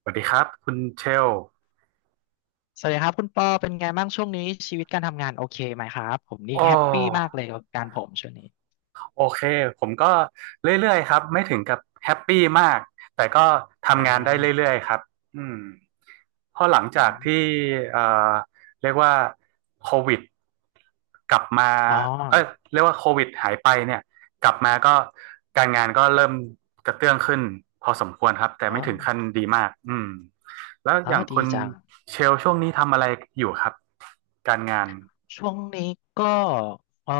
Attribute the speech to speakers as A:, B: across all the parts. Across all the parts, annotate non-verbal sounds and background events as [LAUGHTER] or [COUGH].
A: สวัสดีครับคุณเชล
B: สวัสดีครับคุณปอเป็นไงบ้างช่วงนี้ชีวิตการทำงานโอเคไหมครับผมนี่
A: โอ
B: แฮปปี้มา
A: ้
B: กเลยกับการผมช่วงนี้
A: โอเคผมก็เรื่อยๆครับไม่ถึงกับแฮปปี้มากแต่ก็
B: อ่
A: ทำงานได้
B: า
A: เรื่อยๆครับอืมเพราะหลัง
B: อ
A: จาก
B: ม
A: ที่เอ่อเรียกว่าโควิดกลับมา
B: อ๋อ
A: เอ้ยเรียกว่าโควิดหายไปเนี่ยกลับมาก็การงานก็เริ่มกระเตื้องขึ้นพอสมควรครับแต่
B: อ๋อ
A: ไม่ถึงขั้นดีมากอืมแล้ว
B: อ๋
A: อ
B: อ
A: ย่างคุ
B: ดี
A: ณ
B: จัง
A: เชลช่วงนี้ทำอะไรอยู่ครับการงาน
B: ช่วงนี้ก็เอ่อ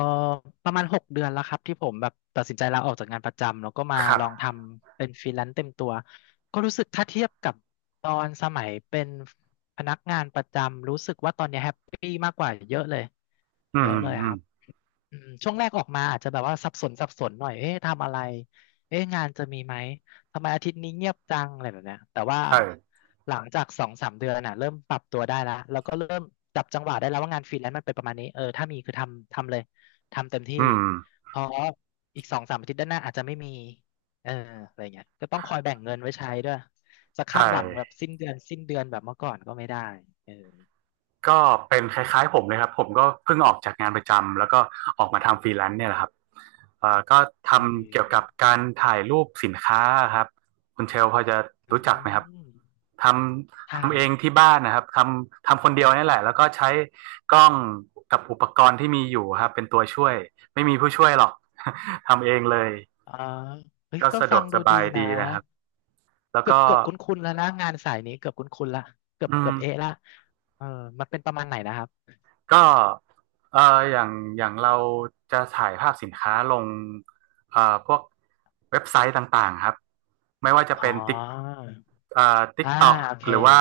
B: ประมาณ6 เดือนแล้วครับที่ผมแบบตัดสินใจลาออกจากงานประจำแล้วก็มา
A: ครับ
B: ลองทำเป็นฟรีแลนซ์เต็มตัวก็รู้สึกถ้าเทียบกับตอนสมัยเป็นพนักงานประจำรู้สึกว่าตอนนี้แฮปปี้มากกว่าเยอะเลย
A: อื
B: เย
A: ม
B: อะเลย
A: อื
B: ค
A: ม
B: รับ อืมช่วงแรกออกมาอาจจะแบบว่าสับสนสับสนหน่อย เอ๊ะทำอะไร เอ๊ะงานจะมีไหม ทำไมอาทิตย์นี้เงียบจังอะไรแบบเนี้ยแต่ว่า
A: ใช่
B: หลังจาก2-3 เดือนน่ะเริ่มปรับตัวได้แล้วแล้วก็เริ่มจับจังหวะได้แล้วว่างานฟรีแลนซ์มันเป็นประมาณนี้เออถ้ามีคือทำทำเลยทำเต็มที่
A: อืม
B: เพราะอีก2-3 อาทิตย์ด้านหน้าอาจจะไม่มีเอออะไรเงี้ยก็ต้องคอยแบ่งเงินไว้ใช้ด้วยจะ
A: ใช่
B: คาดหวังแบบสิ้นเดือนสิ้นเดือนแบบเมื่อก่อนก็ไม่ได้เออ
A: ก็เป็นคล้ายๆผมเลยครับผมก็เพิ่งออกจากงานประจำแล้วก็ออกมาทำฟรีแลนซ์เนี่ยแหละครับก็ท
B: เอ
A: ำเกี่ยวกับ
B: อ
A: การถ่ายรูปสินค้าครับคุณเชลพอจะ
B: อื
A: รู้จักไหมครับ
B: ม
A: ท
B: ใช
A: ทำเอ
B: ย
A: งที่บ้านนะครับทำคนเดียวนี่แหละแล้วก็ใช้กล้องกับอุปกรณ์ที่มีอยู่ครับเป็นตัวช่วยไม่มีผู้ช่วยหรอก [LAUGHS] ทำเองเลย
B: อ่าเฮ้ย
A: ก็
B: ก็
A: สะด
B: ฟั
A: วก
B: ง
A: ส
B: ดูดี
A: บายดี
B: นะ
A: นะครับแล้ว
B: เกื
A: ก็
B: อบเกือบคุ้นๆแล้วนะงานสายนี้เกือบคุ้นๆละเกือ
A: อื
B: บเกื
A: ม
B: อบเอะละเออมันเป็นประมาณไหนนะครับ
A: ก็เอ่ออย่างอย่างเราจะถ่ายภาพสินค้าลงเอ่อพวกเว็บไซต์ต่างๆครับไม่ว่าจะ
B: อ๋อ
A: เป็นติ๊กเอ่อติ๊ก
B: อ่า
A: ต็อก
B: โอเค
A: หรือว่า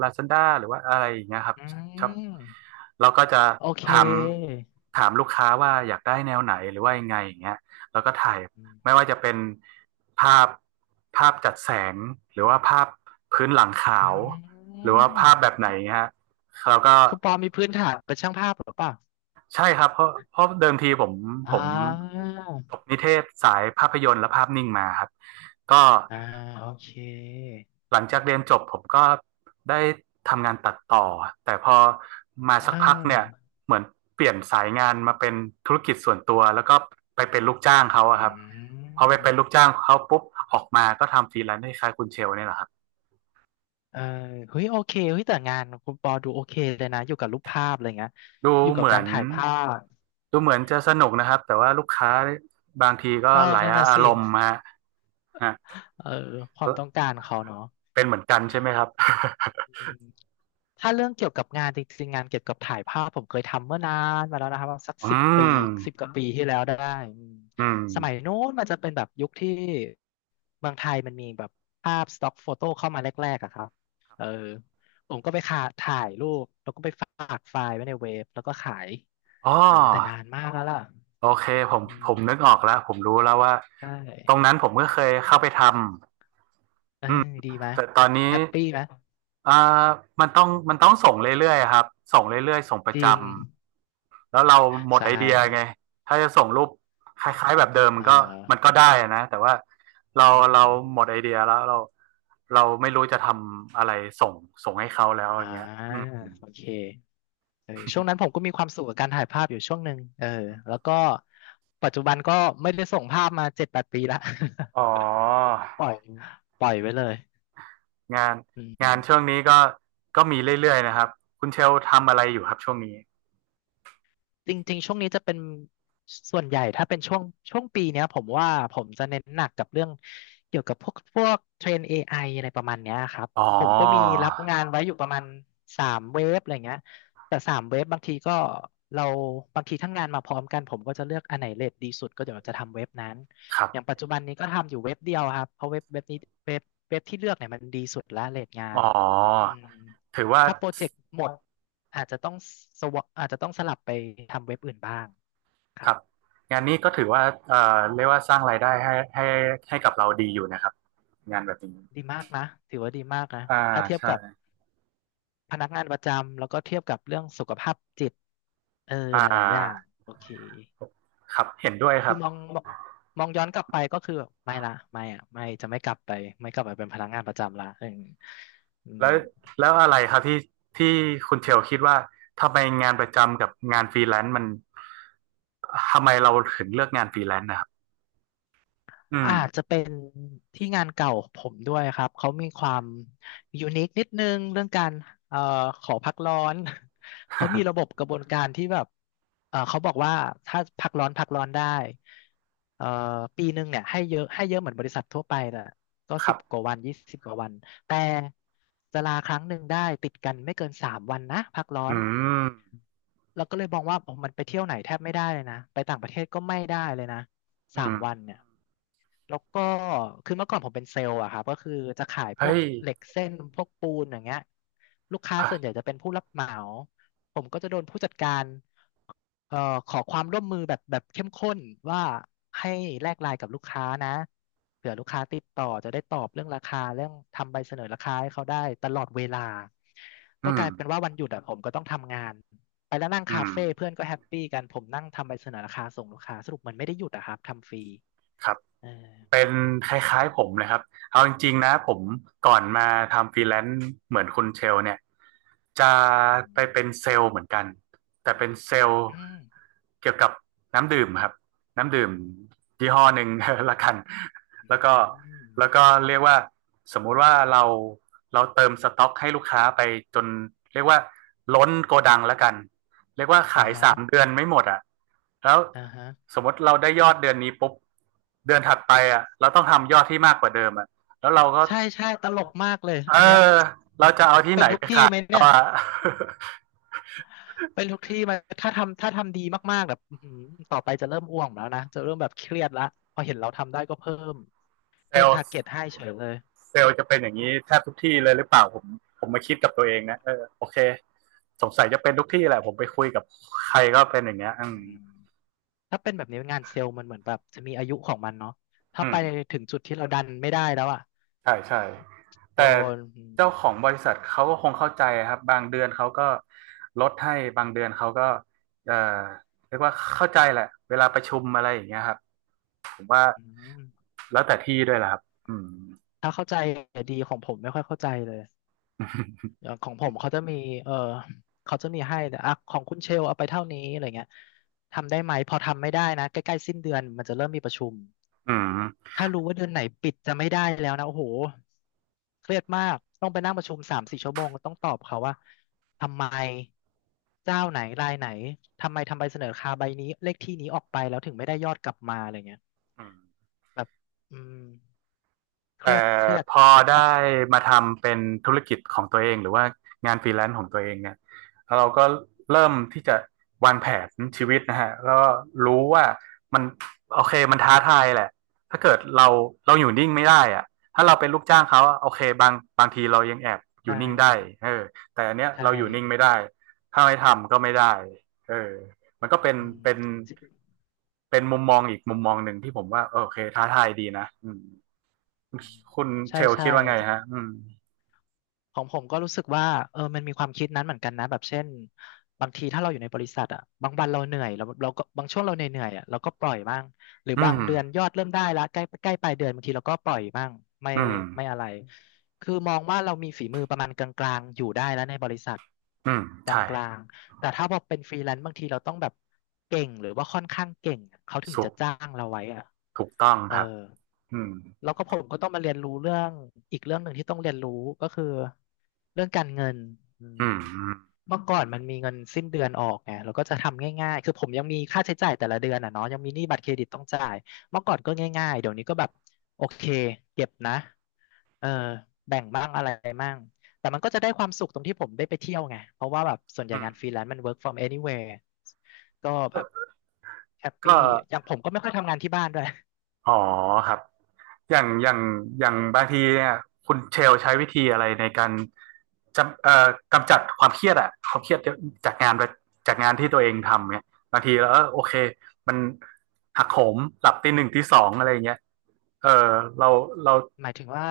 A: Lazada หรือว่าอะไรอย่างเงี้ยครับ
B: อื
A: ครับ
B: ม
A: เราก็จะ
B: โอเค
A: ถามถามลูกค้าว่าอยากได้แนวไหนหรือว่ายังไงอย่างเงี้ยแล้วก็ถ่าย
B: อื
A: ไม่ว่าจะเป็นภาพภาพจัดแสงหรือว่าภาพพื้นหลังขาวหรือว่าภา
B: ม
A: พแบบไหนเงี้ยฮะเราก็
B: คุณปอมีพื้นฐานเป็นช่างภาพหรือเปล่า
A: ใช่ครับเพราะเดิมทีผม
B: อ่
A: ผม
B: า
A: จบนิเทศสายภาพยนตร์และภาพนิ่งมาครับก็
B: อ่าโอเค
A: หลังจากเรียนจบผมก็ได้ทำงานตัดต่อแต่พอมา
B: เอ
A: สักพักเนี่ย
B: อ
A: เหมือนเปลี่ยนสายงานมาเป็นธุรกิจส่วนตัวแล้วก็ไปเป็นลูกจ้างเขา
B: อื
A: อะครับพอไป
B: ม
A: เป็นลูกจ้างเขาปุ๊บออกมาก็ทำฟรีแลนซ์ให้คล้ายคุณเชลเนี่ยแหละครับ
B: เออเฮ้ยโอเคเฮ้ยแต่งานคุณปอดูโอเคเลยนะอยู่กับรูปภาพอะไรเงี้ย
A: ดู
B: อยู่กั
A: เห
B: บ
A: มือ
B: การ
A: น
B: ถ่ายภาพ
A: ดูเหมือนจะสนุกนะครับแต่ว่าลูกค้าบางทีก็
B: เออ
A: หลาย
B: นั่นน่ะ
A: อา
B: สิ
A: รมณ์ฮะฮะ
B: เออความต้องการเขาเนาะ
A: เป็นเหมือนกันใช่ไหมครับ [LAUGHS]
B: ถ้าเรื่องเกี่ยวกับงานจริงๆงานเกี่ยวกับถ่ายภาพผมเคยทำเมื่อนานมาแล้วนะครับสัก
A: อื
B: 10 ปี
A: ม
B: 10 กว่าปีที่แล้วได้อืม
A: อืม
B: สมัยนู้นมันจะเป็นแบบยุคที่เมืองไทยมันมีแบบภาพสต็อกโฟโต้เข้ามาแรกๆอะครับเออผมก็ไปขาถ่ายรูปแล้วก็ไปฝากไฟล์ไว้ในเว็บแล้วก็ขาย
A: อ๋
B: เออแต่นา
A: อ
B: นมากแล้วล่ะ
A: โอเคผม
B: อื
A: ผ
B: ม
A: มนึกออกแล้วผมรู้แล้วว่า
B: ใช่
A: ตรงนั้นผมก็เคยเข้าไปทำ
B: เอ้
A: อื
B: ย
A: ม
B: ดีไหม
A: แต่ตอนนี้
B: แฮปปี้ไหม
A: อ่ามันต้องส่งเรื่อยๆครับส่งเรื่อยๆส่งประ
B: จ
A: จ
B: ริง
A: ำแล้วเราหมด
B: ใช่
A: ไอเดียไงถ้าจะส่งรูปคล้ายๆแบบเดิม
B: อ่
A: มันก็
B: า
A: ได้อะนะแต่ว่าเรา
B: อื
A: เรา
B: ม
A: หมดไอเดียแล้วเราไม่รู้จะทำอะไรส่งส่งให้เขาแล้วอ
B: อ่า
A: ย่างเงี้ยอืม
B: โอเค เออช่วงนั้นผมก็มีความสุขกับการถ่ายภาพอยู่ช่วงหนึ่งเออแล้วก็ปัจจุบันก็ไม่ได้ส่งภาพมา7-8 ปีละ
A: อ๋อ
B: [LAUGHS] ปล่อยปล่อยไว้เลย
A: งาน
B: อื
A: งานช่วง
B: ม
A: นี้ก็ก็มีเรื่อยๆนะครับคุณเชลทำอะไรอยู่ครับช่วงนี้
B: จริงๆ ช่วงนี้จะเป็นส่วนใหญ่ถ้าเป็นช่วงช่วงปีเนี้ยผมว่าผมจะเน้นหนักกับเรื่องเกี่ยวกับพวกเทรน AI อไออะไรประมาณเนี้ยครับ
A: อ๋อ
B: ผมก็มีรับงานไว้อยู่ประมาณสามเว็บอะไรเงี้ยแต่สามเว็บบางทีก็เราบางทีทั้งงานมาพร้อมกันผมก็จะเลือกอันไหนเรทดีสุดก็เดี๋ยวจะทำเว็บนั้น
A: ครั
B: อย่าง
A: บ
B: ปัจจุบันนี้ก็ทำอยู่เว็บเดียวครับเพราะเว็บเว็บนี้เว็บเว็บที่เลือกเนี่ยมันดีสุดละเรทงา
A: อ๋อ
B: นอืม
A: ถือว่า
B: ถ้าโปรเจกต์หมด อาจจะต้องอาจจะต้องสลับไปทำเว็บอื่นบ้างค
A: ค
B: รับ
A: รับงานนี้ก็ถือว่าเรียกว่าสร้างรายได้ให้ให้ให้กับเราดีอยู่นะครับงานแบบนี้
B: ดีมากนะถือว่าดีมากนะ
A: อ่า
B: ถ้าเทียบ
A: ใช่
B: กับพนักงานประจำแล้วก็เทียบกับเรื่องสุขภาพจิตเออ
A: อ่
B: หลายๆอย่าง
A: า
B: โอเค
A: ครับเห็นด้วยค
B: คื
A: รั
B: อ
A: บ
B: มองมองมองย้อนกลับไปก็คือแบบไม่ละไม่อะไม่จะไม่กลับไปไม่กลับไปเป็นพนักงานประจำละเอออื
A: แล้
B: ม
A: วแล้วอะไรครับที่ที่คุณเชลคิดว่าทำไมงานประจำกับงานฟรีแลนซ์มันทำไมเราถึงเลือกงานฟรีแลนซ์นะครับอืม
B: อาจจะเป็นที่งานเก่าผมด้วยครับ เขามีความยูนิคนิดนึงเรื่องการเอ่อขอพักร้อน [LAUGHS] เขามีระบบกระบวนการที่แบบเขาบอกว่าถ้าพักร้อนพักร้อนได้เอ่อปีหนึ่งเนี่ยให้เยอะให้เยอะเหมือนบริษัททั่วไปแหละก็
A: [LAUGHS] ครั
B: สิบก
A: บ
B: ว่าวัน20 กว่าวันแต่จะลาครั้งหนึ่งได้ติดกันไม่เกินสามวันนะพักร้อ
A: อื
B: น
A: ม
B: แล้วก็เลยมองว่าโอ้มันไปเที่ยวไหนแทบไม่ได้เลยนะ ไปต่างประเทศก็ไม่ได้เลยนะ สา
A: อื
B: ม
A: ม
B: วันเนี่ยแล้วก็คือเมื่อก่อนผมเป็นเซลล์อะครับก็คือจะขายพว
A: เฮ้
B: ก
A: ย
B: เหล็กเส้นพวกปูนอย่างเงี้ยลูกค้า
A: อ่ะ
B: ส่วนใหญ่จะเป็นผู้รับเหมาผมก็จะโดนผู้จัดการเอ่อขอความร่วมมือแบบเข้มข้นว่าให้แลกไลน์กับลูกค้านะเผื่อลูกค้าติดต่อจะได้ตอบเรื่องราคาเรื่องทำใบเสนอราคาให้เขาได้ตลอดเวลา
A: อื
B: ก็ก
A: ม
B: ลายเป็นว่าวันหยุดอะผมก็ต้องทำงาน ไปแล้วนั่ง
A: อื
B: คา
A: ม
B: เฟ่เพื่อนก็แฮปปี้กันผมนั่งทำใบเสนอราคาส่งลูกค้าสรุปมันไม่ได้หยุดอะครับทำฟรี
A: ครับ
B: เออ
A: เป็นคล้ายๆผมนะครับเอาจริงๆนะผมก่อนมาทำฟรีแลนซ์เหมือนคุณเชลเนี่ยจะ
B: อื
A: ไป
B: ม
A: เป็นเซลล์เหมือนกันแต่เป็นเซลล์
B: อืม
A: เกี่ยวกับน้ำดื่มครับน้ำดื่มยี่ห้อหนึ่ง [LAUGHS] ละกัน
B: อืม
A: แล้วก็แล้วก็เรียกว่าสมมุติว่าเราเติมสต็อกให้ลูกค้าไปจนเรียกว่าล้นโกดังละกันเรียกว่า
B: อ่า
A: ขาย
B: ฮะ
A: สามเดือนไม่หมดอ่ะแล้ว
B: อ่าฮะ
A: สมมติเราได้ยอดเดือนนี้ปุ๊บเดือนถัดไปอ่ะเราต้องทำยอดที่มากกว่าเดิมอ่ะแล้วเราก็
B: ใช่ใช่ตลกมากเลย
A: เออ
B: อันเนี้ย
A: เราจะเอาที่ไห
B: เป็
A: น
B: นทุก
A: ไป
B: ที่
A: ขาย
B: ไหมเนี่ย
A: ว่า [LAUGHS]
B: เป็นทุกที่ไหมถ้าทำดีมากๆแบบอื้อหือต่อไปจะเริ่มอ้วงแล้วนะจะเริ่มแบบเครียดละพอเห็นเราทำได้ก็เพิ่ม
A: เซ
B: เพิ่
A: ล
B: มทาร์
A: ล์
B: เก็ตให้เฉยเลย
A: เซลล์จะเป็นอย่างนี้แทบทุกที่เลยหรือเปล่าผมผมมาคิดกับตัวเองนะเออโอเคสงสัยจะเป็นทุกที่แหละผมไปคุยกับใครก็เป็นอย่างเงี้ยอื
B: อื
A: ม
B: มถ้าเป็นแบบนี้งานเซลล์มันเหมือนแบบจะมีอายุของมันเนาะถ้า
A: อื
B: ไป
A: ม
B: ถึงจุดที่เราดันไม่ได้แล้วอะ
A: ใช่ใช่แต่
B: โดน
A: เจ้าของบริษัทเขาก็คงเข้าใจครับบางเดือนเขาก็ลดให้บางเดือนเขาก็เอ่อเรียกว่าเข้าใจแหละเวลาประชุมอะไรอย่างเงี้ยครับผมว่า
B: อืม
A: แล้วแต่ที่ด้วยแหละครับอืม
B: ถ้าเข้าใจดีของผมไม่ค่อยเข้าใจเลย
A: [LAUGHS]
B: อย่างของผมเขาจะมีเออเขาจะมีให้แต่อ่ะของคุณเชลเอาไปเท่านี้อะไรเงี้ยทำได้ไหมพอทำไม่ได้นะใกล้ๆสิ้นเดือนมันจะเริ่มมีประชุม
A: อืม
B: ถ้ารู้ว่าเดือนไหนปิดจะไม่ได้แล้วนะโอ้โหเครียดมากต้องไปนั่งประชุมสามสี่ชั่วโมงต้องตอบเขาว่าทำไมเจ้าไหนรายไหนทำไมทำใบเสนอราคาใบนี้เลขที่นี้ออกไปแล้วถึงไม่ได้ยอดกลับมาอะไรเงี้ย
A: อืม
B: แบบอืมเครี
A: แต่
B: ยดเครียด
A: พอได้มาทำเป็นธุรกิจของตัวเองหรือว่างานฟรีแลนซ์ของตัวเองเนี่ยเราก็เริ่มที่จะวางแผนชีวิตนะฮะแล้วก็รู้ว่ามันโอเคมันท้าทายแหละถ้าเกิดเราอยู่นิ่งไม่ได้อะถ้าเราเป็นลูกจ้างเขาโอเคบางทีเรายังแอบอ
B: ใช่
A: ยู่นิ่งได้เออแต่อันเนี้ย
B: ใช่
A: เราอยู่นิ่งไม่ได้ถ้าไม่ทำก็ไม่ได้เออมันก็เป็น
B: อืม
A: เป็นเป็นมุมมองอีกมุมมองหนึ่งที่ผมว่าโอเคท้าทายดีนะอืม คุณเช
B: ใช่
A: ล
B: ใช่
A: คิดว่าไง
B: ของ
A: ฮะอืม
B: อผมก็รู้สึกว่าเออมันมีความคิดนั้นเหมือนกันนะแบบเช่นบางทีถ้าเราอยู่ในบริษัทอ่ะบางวันเราเหนื่อยเราก็บางช่วงเราเหนื่อยๆอ่ะเราก็ปล่อยบ้างหรือ
A: อื
B: บาง
A: ม
B: เดือนยอดเริ่มได้ละใกล้ใกล้ปลายเดือนบางทีเราก็ปล่อยบ้างไม่
A: อืม
B: ไม่อะไรคือมองว่าเรามีฝีมือประมาณกลางๆอยู่ได้แล้วในบริษัท
A: อืม
B: ก
A: ใช่
B: ลางๆแต่ถ้าพอเป็นฟรีแลนซ์บางทีเราต้องแบบเก่งหรือว่าค่อนข้างเก่งอะเขาถึง
A: สุก
B: จะจ้างเราไว้อ่ะ
A: ถูกต้อง
B: เออ
A: ครับอืม
B: แล้วก็ผมก็ต้องมาเรียนรู้เรื่องอีกเรื่องหนึ่งที่ต้องเรียนรู้ก็คือเรื่องการเงินอืม
A: อืมอืม
B: เมื่อก่อนมันมีเงินสิ้นเดือนออกไงเราก็จะทำง่ายๆคือผมยังมีค่าใช้จ่ายแต่ละเดือนอ่ะเนาะยังมีหนี้บัตรเครดิตต้องจ่ายเมื่อก่อนก็ง่ายๆเดี๋ยวนี้ก็แบบโอเคเก็บนะเออแบ่งบ้างอะไรบ้างแต่มันก็จะได้ความสุขตรงที่ผมได้ไปเที่ยวไงเพราะว่าแบบส่วนใหญ่
A: อืม
B: งานฟรีแลนซ์มัน work from anywhere ก็แบบแฮปปี้
A: ก็
B: อย่างผมก็ไม่ค่อยทำงานที่บ้านด้วย
A: อ๋อครับ อย่างอย่างอย่างบางทีเนี่ยคุณเชลใช้วิธีอะไรในการจำกำจัดความเครียดอะความเครียดจากงานจากงานที่ตัวเองทำเนี่ยบางทีแล้วเออโอเค มันหักโหมหลับตีหนึ่งตีสองอะไรอย่างเงี้ยเออเราเรา
B: หมายถึงว่า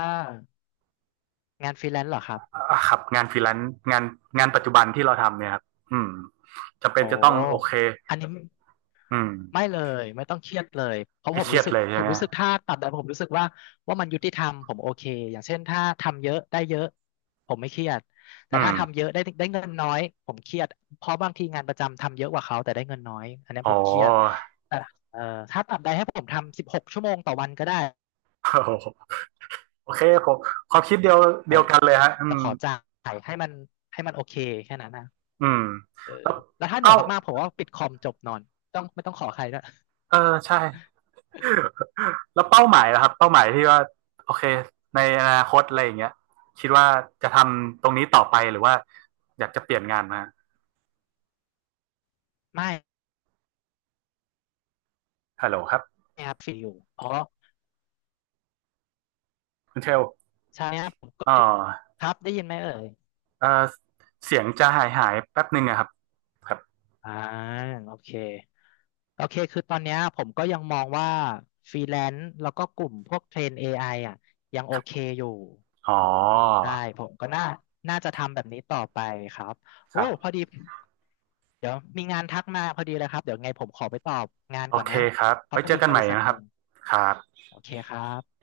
B: งานฟรีแลนซ์เหรอครับ
A: อ่าครับงานฟรีแลนซ์งานงานปัจจุบันที่เราทำเนี่ยครับอืมจำเป็
B: โอ
A: นจะต้องโอเค
B: ้อันนี้
A: อืม
B: ไม่เลยไม่ต้องเครียดเลยเพราะ
A: ไม่
B: ผม
A: เครี
B: รู้
A: ยด
B: สึก
A: เลย
B: ผ
A: ใช่
B: ม
A: ไหม
B: รู้สึกถ้าตัดแต่ผมรู้สึกว่าว่ามันยุติธรรมผมโอเคอย่างเช่นถ้าทำเยอะได้เยอะผมไม่เครียดแต่
A: อื
B: ถ้า
A: ม
B: ทำเยอะได้เงินน้อยผมเครียดเพราะบางทีงานประจำทำเยอะกว่าเขาแต่ได้เงินน้อยอันนี้
A: อ๋
B: ผ
A: อ
B: มเครียดแต่เอ่อถ้าตัดใดให้ผมทำ16 ชั่วโมงต่อวันก็ได้
A: [LAUGHS] โอโหโอเคผมความคิดเดียวกันเลยฮะอื
B: แต่
A: ม
B: ขอจ่ายให้มันโอเคแค่นั้นนะ
A: อืมแล้ว
B: แล้วถ้าเหนื่อ
A: เป้า
B: ยมากๆผมว่าปิดคอมจบนอนต้องไม่ต้องขอใครด้วย
A: เออใช่แล้วเป้าหมายนะครับเป้าหมายที่ว่าโอเคในอนาคตอะไรอย่างเงี้ยคิดว่าจะทำตรงนี้ต่อไปหรือว่าอยากจะเปลี่ยนงานมา
B: ไม่
A: ฮัลโหลครับ
B: ครับฟรีอยู่เพราะ
A: คุณเชล
B: ใช่ครับผมก็
A: อ๋อ
B: ครับได้ยินไหมเอ่ย
A: เออเสียงจะหายแป๊บหนึ่งอะครับครับ
B: อ่าโอเคโอเคคือตอนเนี้ยผมก็ยังมองว่าฟรีแลนซ์แล้วก็กลุ่มพวกเทรน AI อไออ่ะยังโอเคอยู่
A: อ๋อ
B: ใช่ผมก็น่าจะทำแบบนี้ต่อไปครับ
A: ค
B: โอ้
A: รั
B: พอ
A: บ
B: ดีเดี๋ยวมีงานทักมาพอดีเลยครับเดี๋ยวไงผมขอไปตอบงาน
A: โอ
B: ก่อน
A: เค
B: นะ
A: ครับ
B: เขา
A: ไว้
B: เป็น
A: เจอ
B: อีก
A: กัน
B: บ
A: ใหม่
B: ริษัท
A: นะ
B: ห
A: ครับ
B: นึ่ง
A: ครับ
B: โอเคครับ